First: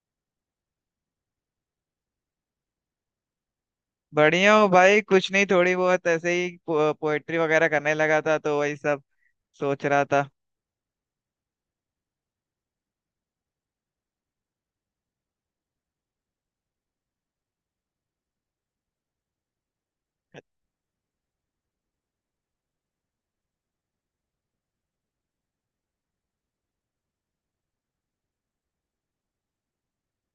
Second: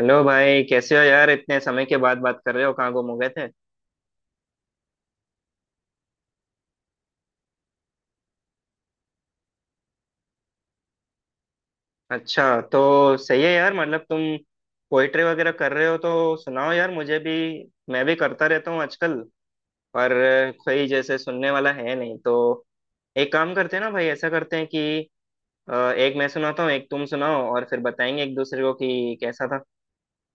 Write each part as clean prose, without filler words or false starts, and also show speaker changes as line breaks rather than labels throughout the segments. Hello भाई, कैसे हो यार? इतने समय के बाद बात कर रहे हो, कहाँ गुम हो गए थे।
बढ़िया हूँ भाई। कुछ नहीं, थोड़ी बहुत ऐसे ही पोएट्री वगैरह करने लगा था, तो वही सब सोच रहा था।
अच्छा, तो सही है यार। मतलब तुम पोइट्री वगैरह कर रहे हो तो सुनाओ यार, मुझे भी। मैं भी करता रहता हूँ आजकल, पर कोई जैसे सुनने वाला है नहीं। तो एक काम करते हैं ना भाई, ऐसा करते हैं कि एक मैं सुनाता हूँ, एक तुम सुनाओ, और फिर बताएंगे एक दूसरे को कि कैसा था।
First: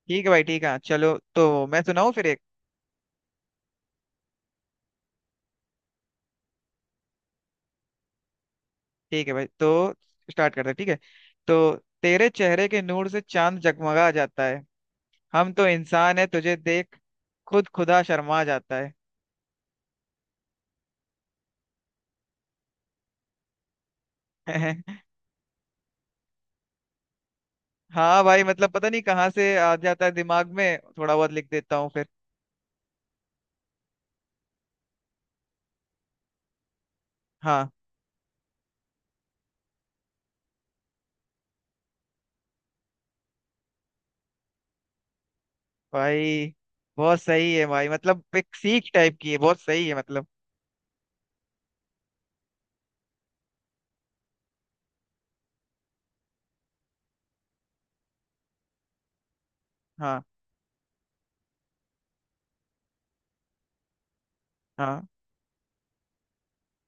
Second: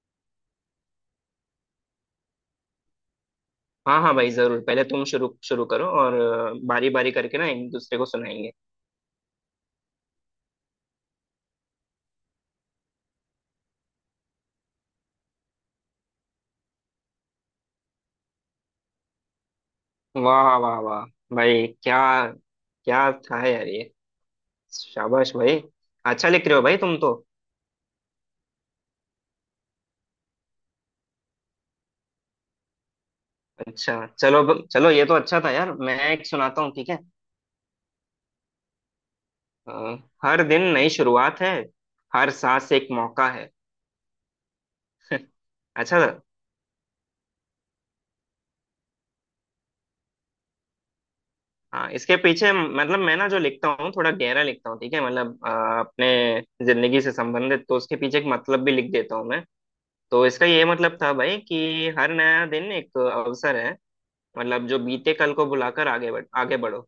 ठीक है भाई, ठीक है, चलो तो मैं सुनाऊँ फिर एक।
हाँ हाँ भाई, जरूर। पहले तुम शुरू शुरू करो, और बारी बारी करके ना एक दूसरे को सुनाएंगे।
ठीक है भाई, तो स्टार्ट करते हैं, ठीक है। तो तेरे चेहरे के नूर से चांद जगमगा जाता है। हम तो इंसान है, तुझे देख खुद खुदा शर्मा जाता है।
वाह वाह वाह भाई, क्या क्या था यार ये। शाबाश भाई, अच्छा लिख रहे हो भाई तुम तो।
हाँ भाई, मतलब पता नहीं कहाँ से आ जाता है दिमाग में, थोड़ा बहुत लिख देता हूँ फिर।
अच्छा, चलो, ये तो अच्छा था यार। मैं एक सुनाता हूँ, ठीक है।
हाँ
अ, हर दिन नई शुरुआत है, हर सांस एक मौका है। अच्छा।
भाई, बहुत सही है भाई, मतलब एक सीख टाइप की है, बहुत सही है मतलब।
हाँ, इसके पीछे मतलब मैं ना जो लिखता हूँ थोड़ा गहरा लिखता हूँ, ठीक है। मतलब अपने जिंदगी से संबंधित, तो उसके पीछे एक मतलब भी लिख देता हूँ मैं।
हाँ,
तो इसका ये मतलब था भाई कि हर नया दिन एक अवसर है। मतलब जो
हाँ।
बीते कल को भुलाकर आगे बढ़ो।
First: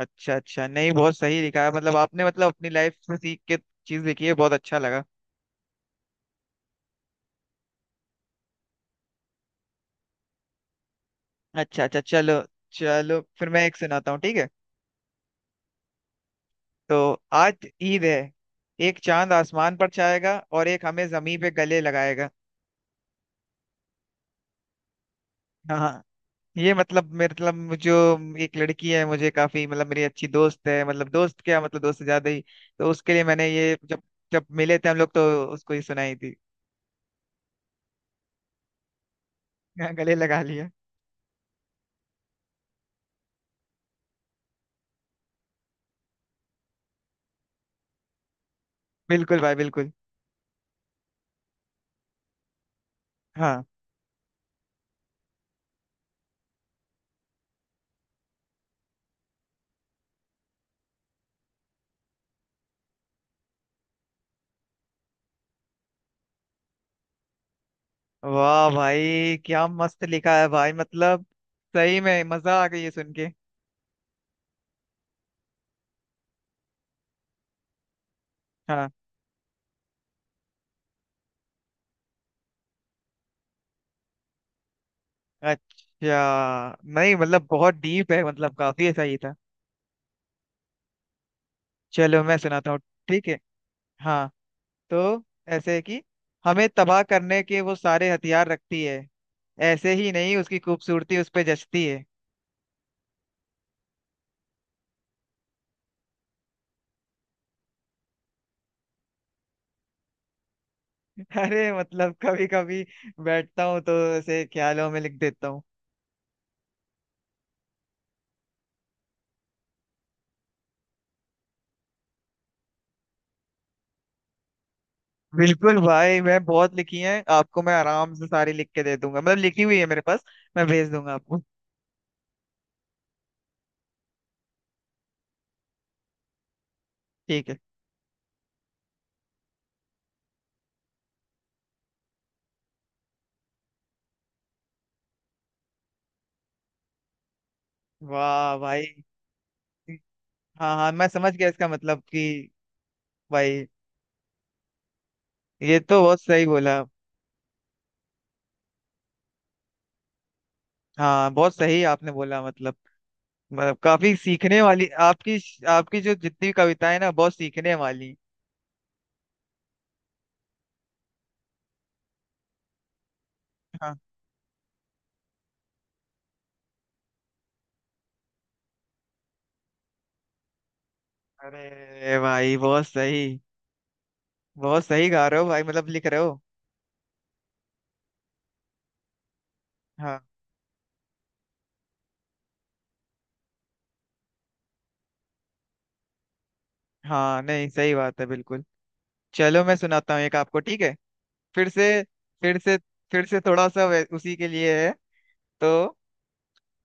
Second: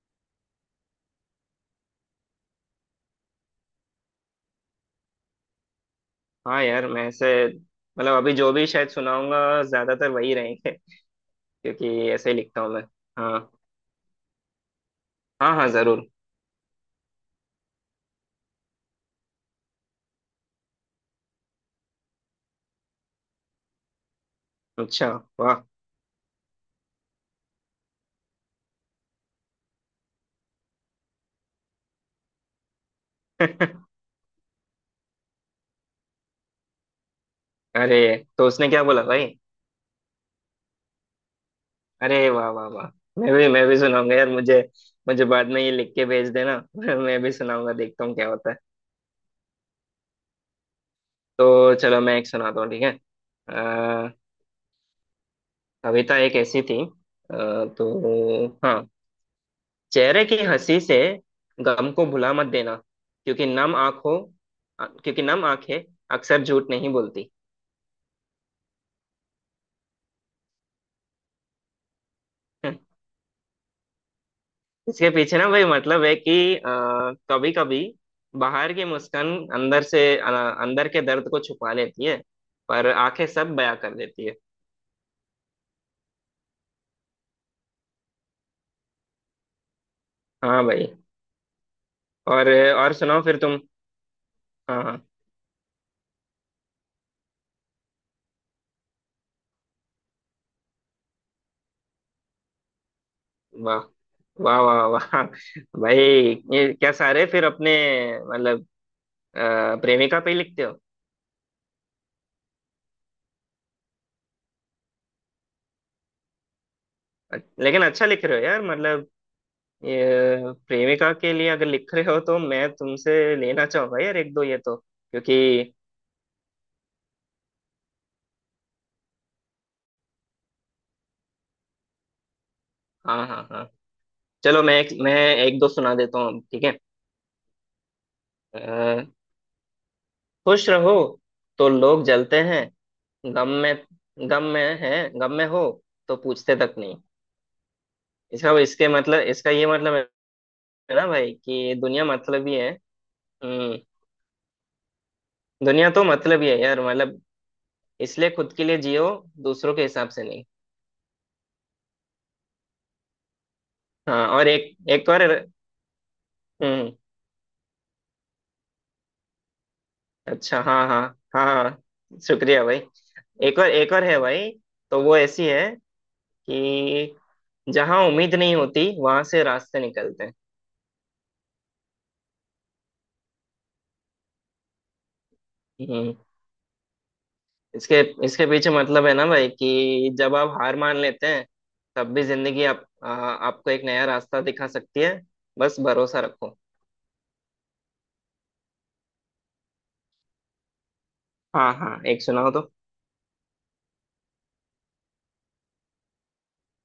अच्छा, अच्छा, नहीं बहुत सही लिखा है मतलब आपने, मतलब अपनी लाइफ में सीख के चीज लिखी है, बहुत अच्छा लगा।
हाँ यार, मैं ऐसे मतलब अभी जो भी शायद सुनाऊंगा, ज्यादातर वही रहेंगे,
अच्छा,
क्योंकि
अच्छा,
ऐसे ही
चलो।
लिखता हूँ मैं।
चलो
हाँ
फिर मैं एक सुनाता हूँ, ठीक है।
हाँ हाँ, जरूर।
तो आज ईद है। एक चांद आसमान पर छाएगा और एक हमें जमीन पे गले लगाएगा।
अच्छा। वाह।
हाँ, ये मतलब मेरे मतलब जो एक लड़की है, मुझे काफी मतलब मेरी अच्छी दोस्त है, मतलब दोस्त क्या, मतलब दोस्त से ज्यादा ही। तो उसके लिए मैंने ये जब, जब मिले थे हम लोग तो उसको ही सुनाई थी।
अरे, तो उसने क्या बोला भाई?
गले लगा लिया।
अरे वाह वाह वाह, मैं भी सुनाऊंगा यार। मुझे मुझे बाद में ये लिख के भेज देना। मैं भी सुनाऊंगा, देखता हूँ क्या होता है।
बिल्कुल भाई, बिल्कुल।
तो चलो, मैं एक सुनाता हूँ, ठीक है।
हाँ।
अ, कविता एक ऐसी थी, तो हाँ, चेहरे की हंसी से गम को भुला मत देना, क्योंकि नम आंखों क्योंकि नम आंखें अक्सर झूठ नहीं बोलती।
वाह भाई, क्या मस्त लिखा है भाई, मतलब सही में मजा आ गई है सुन के।
इसके पीछे ना भाई मतलब है कि कभी कभी बाहर की
हाँ,
मुस्कान अंदर अंदर के दर्द को छुपा लेती है, पर आंखें सब बयां कर देती है।
अच्छा, नहीं मतलब बहुत डीप है, मतलब काफी ऐसा ही था।
हाँ भाई।
चलो मैं
और
सुनाता हूँ,
और सुनाओ
ठीक
फिर
है।
तुम।
हाँ,
हाँ
तो
हाँ।
ऐसे है कि हमें तबाह करने के वो सारे हथियार रखती है। ऐसे ही नहीं उसकी खूबसूरती उस पे जचती है।
वाह वाह वाह वाह भाई। ये क्या, सारे फिर अपने मतलब प्रेमिका पे ही लिखते हो?
अरे मतलब कभी कभी बैठता हूँ तो ऐसे ख्यालों में लिख देता हूँ।
लेकिन अच्छा लिख रहे हो यार। मतलब ये प्रेमिका के लिए अगर लिख रहे हो तो मैं तुमसे लेना चाहूंगा यार एक दो ये तो, क्योंकि।
बिल्कुल भाई, मैं बहुत लिखी हैं आपको, मैं आराम से सारी लिख के दे दूंगा, मतलब लिखी हुई है मेरे पास। मैं भेज दूंगा आपको।
हाँ हाँ हाँ। चलो, मैं एक दो सुना देता हूँ, ठीक है।
ठीक है।
अ, खुश रहो तो लोग जलते हैं, गम में, गम में है गम में हो तो पूछते तक नहीं।
वाह भाई।
इसका ये मतलब है
हाँ हाँ
ना
मैं
भाई
समझ गया, इसका
कि
मतलब
दुनिया
कि।
मतलब ही है।
भाई,
हम्म
ये
दुनिया
तो
तो
बहुत
मतलब
सही
ही है
बोला।
यार। मतलब इसलिए खुद के लिए जियो, दूसरों के हिसाब से नहीं।
हाँ, बहुत सही आपने बोला, मतलब मतलब काफी
हाँ, और
सीखने
एक,
वाली
एक और।
आपकी, आपकी जो जितनी
हम्म
कविताएं हैं ना, बहुत सीखने वाली।
अच्छा, हाँ हाँ। हाँ हाँ, शुक्रिया भाई। एक और, एक
हाँ।
और है भाई। तो वो ऐसी है कि जहाँ उम्मीद नहीं होती वहां से रास्ते निकलते हैं।
अरे भाई बहुत सही, बहुत सही गा रहे हो भाई, मतलब लिख
हम्म
रहे हो।
इसके इसके पीछे मतलब है ना भाई, कि
हाँ,
जब आप हार मान लेते हैं तब भी जिंदगी आपको एक नया रास्ता दिखा सकती है, बस भरोसा रखो।
हाँ नहीं सही बात है बिल्कुल। चलो मैं सुनाता हूँ एक आपको, ठीक है। फिर
हाँ
से,
हाँ, एक सुनाओ
फिर
तो।
से, फिर से थोड़ा सा उसी के लिए है। तो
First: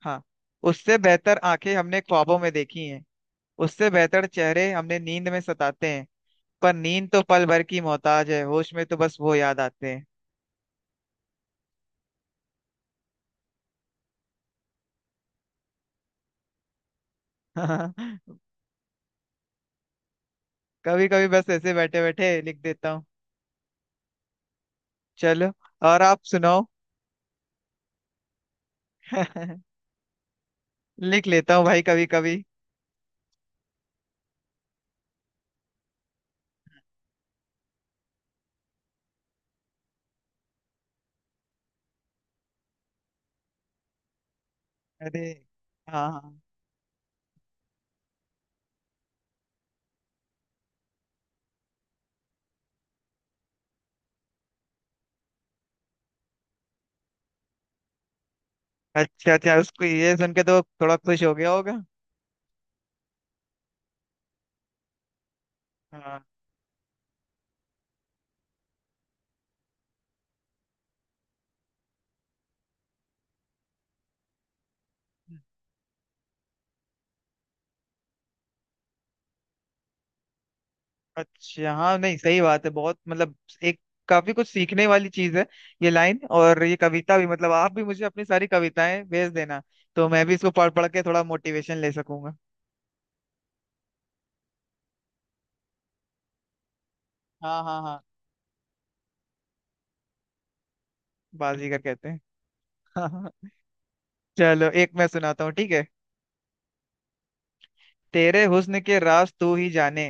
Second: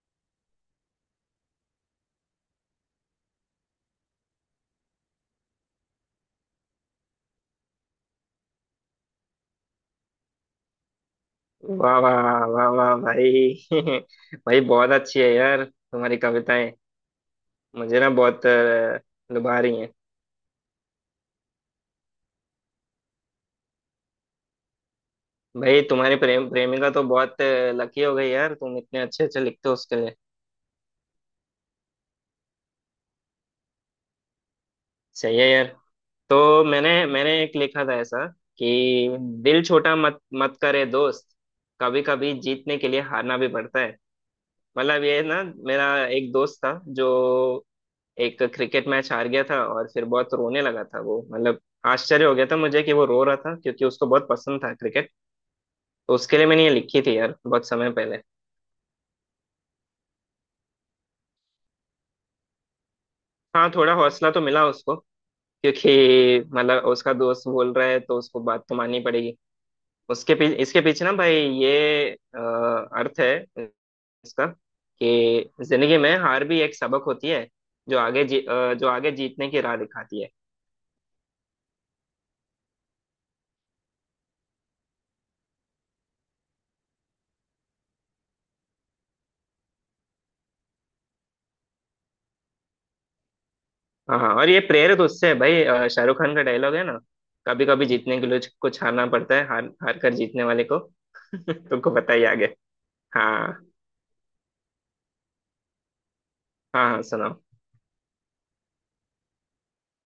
हाँ, उससे बेहतर आंखें हमने ख्वाबों में देखी हैं। उससे बेहतर चेहरे हमने नींद में सताते हैं। पर नींद तो पल भर की मोहताज है, होश में तो बस वो याद आते हैं।
वाह वाह वाह वाह भाई। भाई बहुत अच्छी है यार तुम्हारी कविताएं। मुझे ना बहुत लुभा रही हैं।
कभी कभी बस ऐसे बैठे बैठे लिख देता हूँ। चलो,
भाई
और
तुम्हारी
आप सुनाओ।
प्रेमिका तो बहुत लकी हो गई यार, तुम इतने अच्छे अच्छे लिखते हो उसके लिए।
लिख लेता हूँ भाई, कभी कभी।
सही है यार। तो मैंने मैंने एक लिखा था ऐसा, कि दिल छोटा मत मत करे दोस्त, कभी कभी जीतने के लिए हारना भी पड़ता है। मतलब
अरे।
ये ना, मेरा
हाँ,
एक
हाँ।
दोस्त था जो एक क्रिकेट मैच हार गया था और फिर बहुत रोने लगा था वो। मतलब आश्चर्य हो गया था मुझे कि वो रो रहा था, क्योंकि उसको बहुत पसंद था क्रिकेट। तो उसके लिए मैंने ये लिखी थी यार, बहुत समय पहले।
अच्छा, अच्छा, उसको ये सुन के तो थोड़ा खुश हो गया होगा।
हाँ, थोड़ा हौसला तो मिला उसको,
हाँ।
क्योंकि मतलब उसका दोस्त बोल रहा है तो उसको बात तो माननी पड़ेगी। उसके पीछे इसके पीछे ना भाई ये अ, अर्थ है इसका, कि जिंदगी में हार भी एक सबक होती है, जो जो आगे जीतने की राह दिखाती है।
अच्छा हाँ, नहीं सही बात है बहुत मतलब। एक काफी कुछ सीखने वाली चीज है ये लाइन और ये कविता भी। मतलब आप भी मुझे अपनी सारी कविताएं भेज देना, तो मैं भी इसको पढ़ पढ़ के थोड़ा मोटिवेशन ले सकूंगा।
हाँ हाँ, और ये प्रेरित उससे है भाई। शाहरुख खान का डायलॉग है ना,
हाँ
कभी
हाँ
कभी
हाँ,
जीतने के लिए कुछ हारना पड़ता है, हार हार कर जीतने वाले को।
बाजीगर
तुमको
कहते
पता
हैं।
ही आगे।
हाँ, हाँ।
हाँ
चलो एक मैं सुनाता हूँ, ठीक है।
हाँ। हाँ सुनाओ।
तेरे हुस्न के राज तू ही जाने।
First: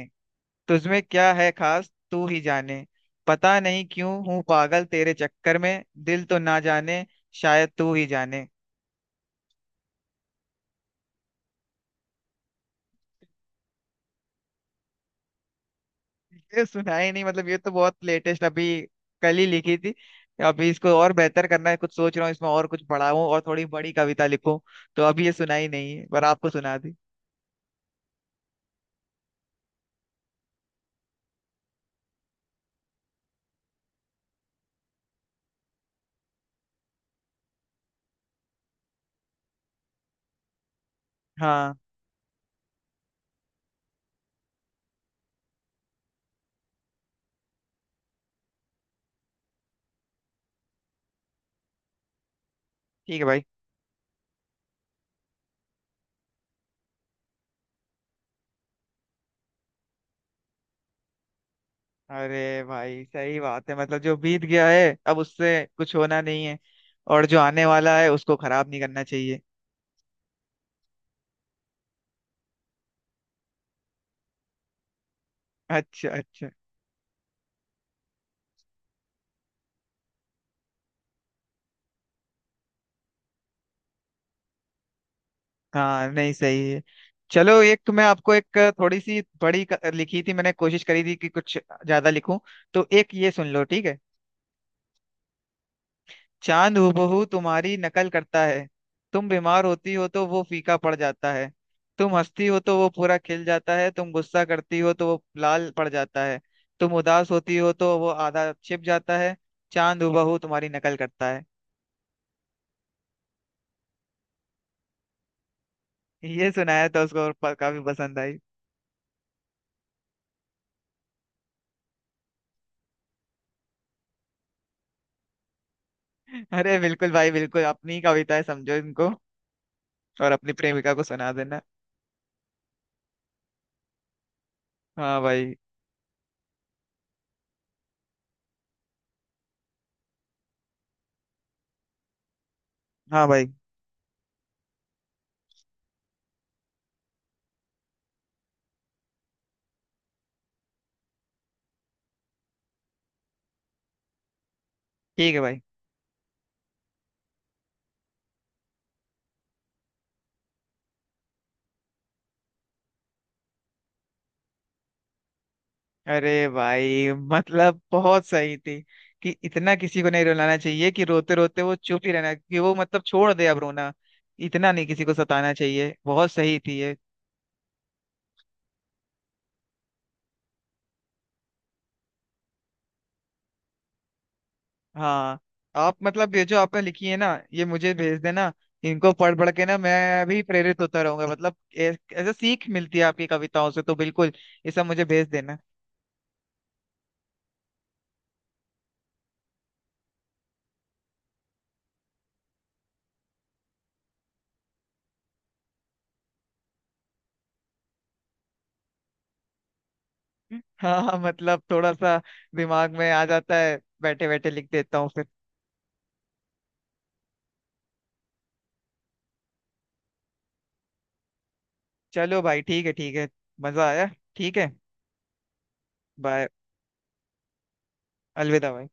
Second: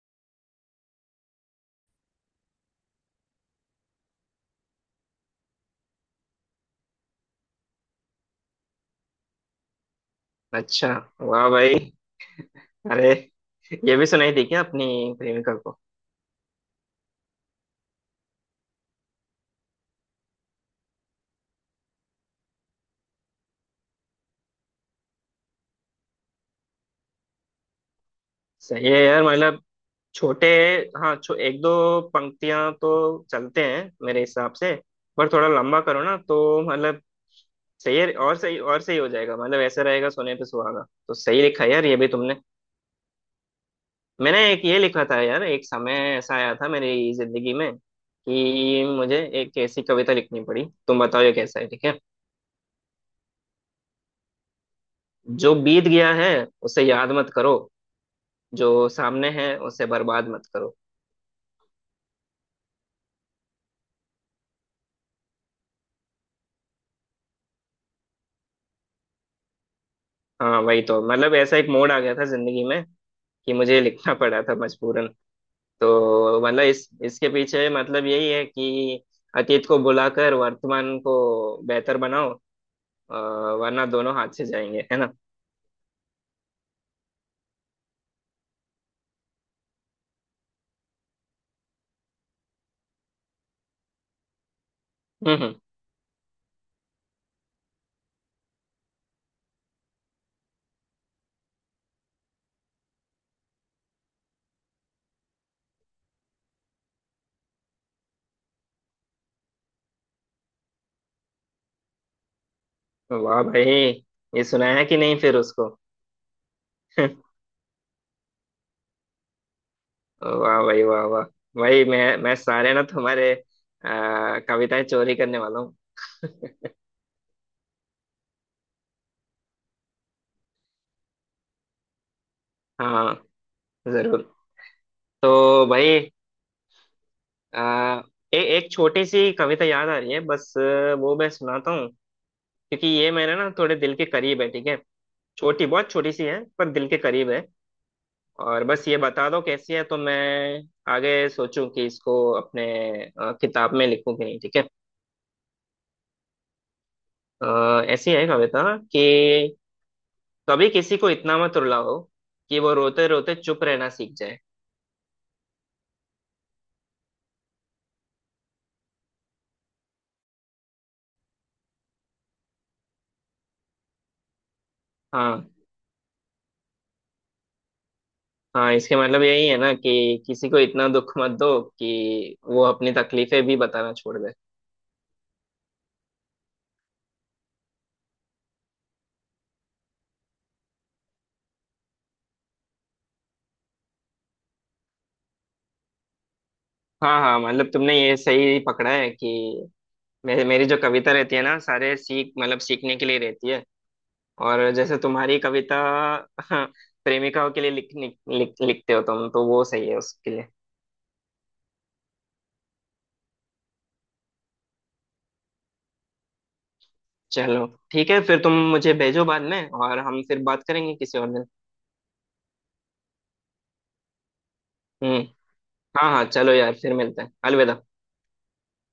तुझमें क्या है खास तू ही जाने। पता नहीं क्यों हूँ पागल तेरे चक्कर में, दिल तो ना जाने, शायद तू ही जाने।
अच्छा, वाह भाई। अरे, ये भी सुनाई थी क्या अपनी प्रेमिका को?
ये सुना ही नहीं, मतलब ये तो बहुत लेटेस्ट, अभी कल ही लिखी थी। अभी इसको और बेहतर करना है, कुछ सोच रहा हूँ इसमें और कुछ बढ़ाऊं और थोड़ी बड़ी कविता लिखूं। तो अभी ये सुना ही नहीं है, पर आपको सुना दी।
सही है यार। मतलब छोटे, हाँ, एक दो पंक्तियां तो चलते हैं मेरे हिसाब से, पर थोड़ा लंबा करो ना तो मतलब सही है और सही हो जाएगा। मतलब ऐसा रहेगा सोने पे सुहागा। तो सही लिखा है
हाँ।
यार, ये भी तुमने। मैंने एक ये लिखा था यार, एक समय ऐसा आया था मेरी जिंदगी में कि मुझे एक ऐसी कविता लिखनी पड़ी। तुम बताओ ये कैसा है, ठीक है।
ठीक है भाई।
जो बीत गया है उसे याद मत करो, जो सामने है उसे बर्बाद मत करो।
अरे भाई, सही बात है, मतलब जो बीत गया है अब उससे कुछ होना नहीं है। और जो आने वाला है उसको खराब नहीं करना चाहिए।
हाँ वही तो मतलब, ऐसा एक मोड़ आ गया था जिंदगी में कि मुझे लिखना पड़ा था मजबूरन।
अच्छा,
तो
अच्छा।
मतलब इस इसके पीछे मतलब यही है कि अतीत को बुलाकर वर्तमान को बेहतर बनाओ, अ, वरना दोनों हाथ से जाएंगे, है ना।
हाँ नहीं सही है। चलो एक मैं आपको एक थोड़ी सी बड़ी लिखी थी, मैंने कोशिश करी थी कि कुछ ज्यादा लिखूं। तो एक ये सुन लो, ठीक है।
हम्म
चांद हूबहू तुम्हारी नकल करता है। तुम बीमार होती हो तो वो फीका पड़ जाता है। तुम हंसती हो तो वो पूरा खिल जाता है, तुम गुस्सा करती हो तो वो लाल पड़ जाता है। तुम उदास होती हो तो वो आधा छिप जाता है। चांद हूबहू तुम्हारी नकल करता है।
वाह भाई। ये सुनाया है कि नहीं फिर उसको?
ये सुनाया था उसको और काफी पसंद आई।
वाह भाई, वाह वाह। भाई, मैं सारे ना तुम्हारे कविताएं चोरी करने वाला हूँ।
अरे बिल्कुल भाई, बिल्कुल अपनी कविता है, समझो इनको। और अपनी प्रेमिका को सुना देना।
हाँ जरूर।
हाँ भाई।
तो भाई आ, एक छोटी सी कविता याद आ रही है बस। वो मैं सुनाता हूँ क्योंकि ये
हाँ
मेरे ना
भाई।
थोड़े दिल के करीब है, ठीक है। छोटी बहुत छोटी सी है पर दिल के करीब है। और बस ये बता दो कैसी है, तो मैं आगे सोचूं कि इसको अपने किताब में लिखूं कि नहीं, ठीक है।
ठीक है भाई।
ऐसी है कविता, कि कभी किसी को इतना मत रुलाओ कि वो रोते रोते चुप रहना सीख जाए।
अरे भाई मतलब बहुत सही थी कि इतना किसी को नहीं रुलाना चाहिए कि रोते रोते वो चुप ही रहना, कि वो मतलब छोड़ दे अब रोना। इतना नहीं किसी को
हाँ,
सताना चाहिए, बहुत सही थी ये।
हाँ इसके मतलब यही है ना कि किसी को इतना दुख मत दो कि वो अपनी तकलीफें भी बताना छोड़ दे।
हाँ, आप मतलब ये जो आपने लिखी है ना, ये मुझे भेज देना। इनको पढ़ पढ़ के ना मैं भी प्रेरित होता रहूंगा, मतलब ऐसे सीख मिलती है आपकी कविताओं से तो बिल्कुल ये सब मुझे भेज देना।
हाँ हाँ, मतलब तुमने ये सही पकड़ा है कि मेरे मेरी जो कविता रहती है ना सारे सीख मतलब सीखने के लिए रहती है। और जैसे तुम्हारी कविता प्रेमिकाओं के लिए लिख, लिख, लिख, लिखते हो तुम, तो वो सही है उसके लिए।
हाँ हाँ, मतलब थोड़ा सा दिमाग में आ जाता है, बैठे बैठे लिख देता हूँ फिर।
चलो, ठीक है फिर। तुम मुझे भेजो बाद में, और हम फिर बात करेंगे किसी और दिन।
चलो भाई, ठीक है, ठीक है। मजा आया। ठीक है।
हम्म हाँ हाँ,
बाय।
चलो यार फिर मिलते हैं। अलविदा।
अलविदा भाई।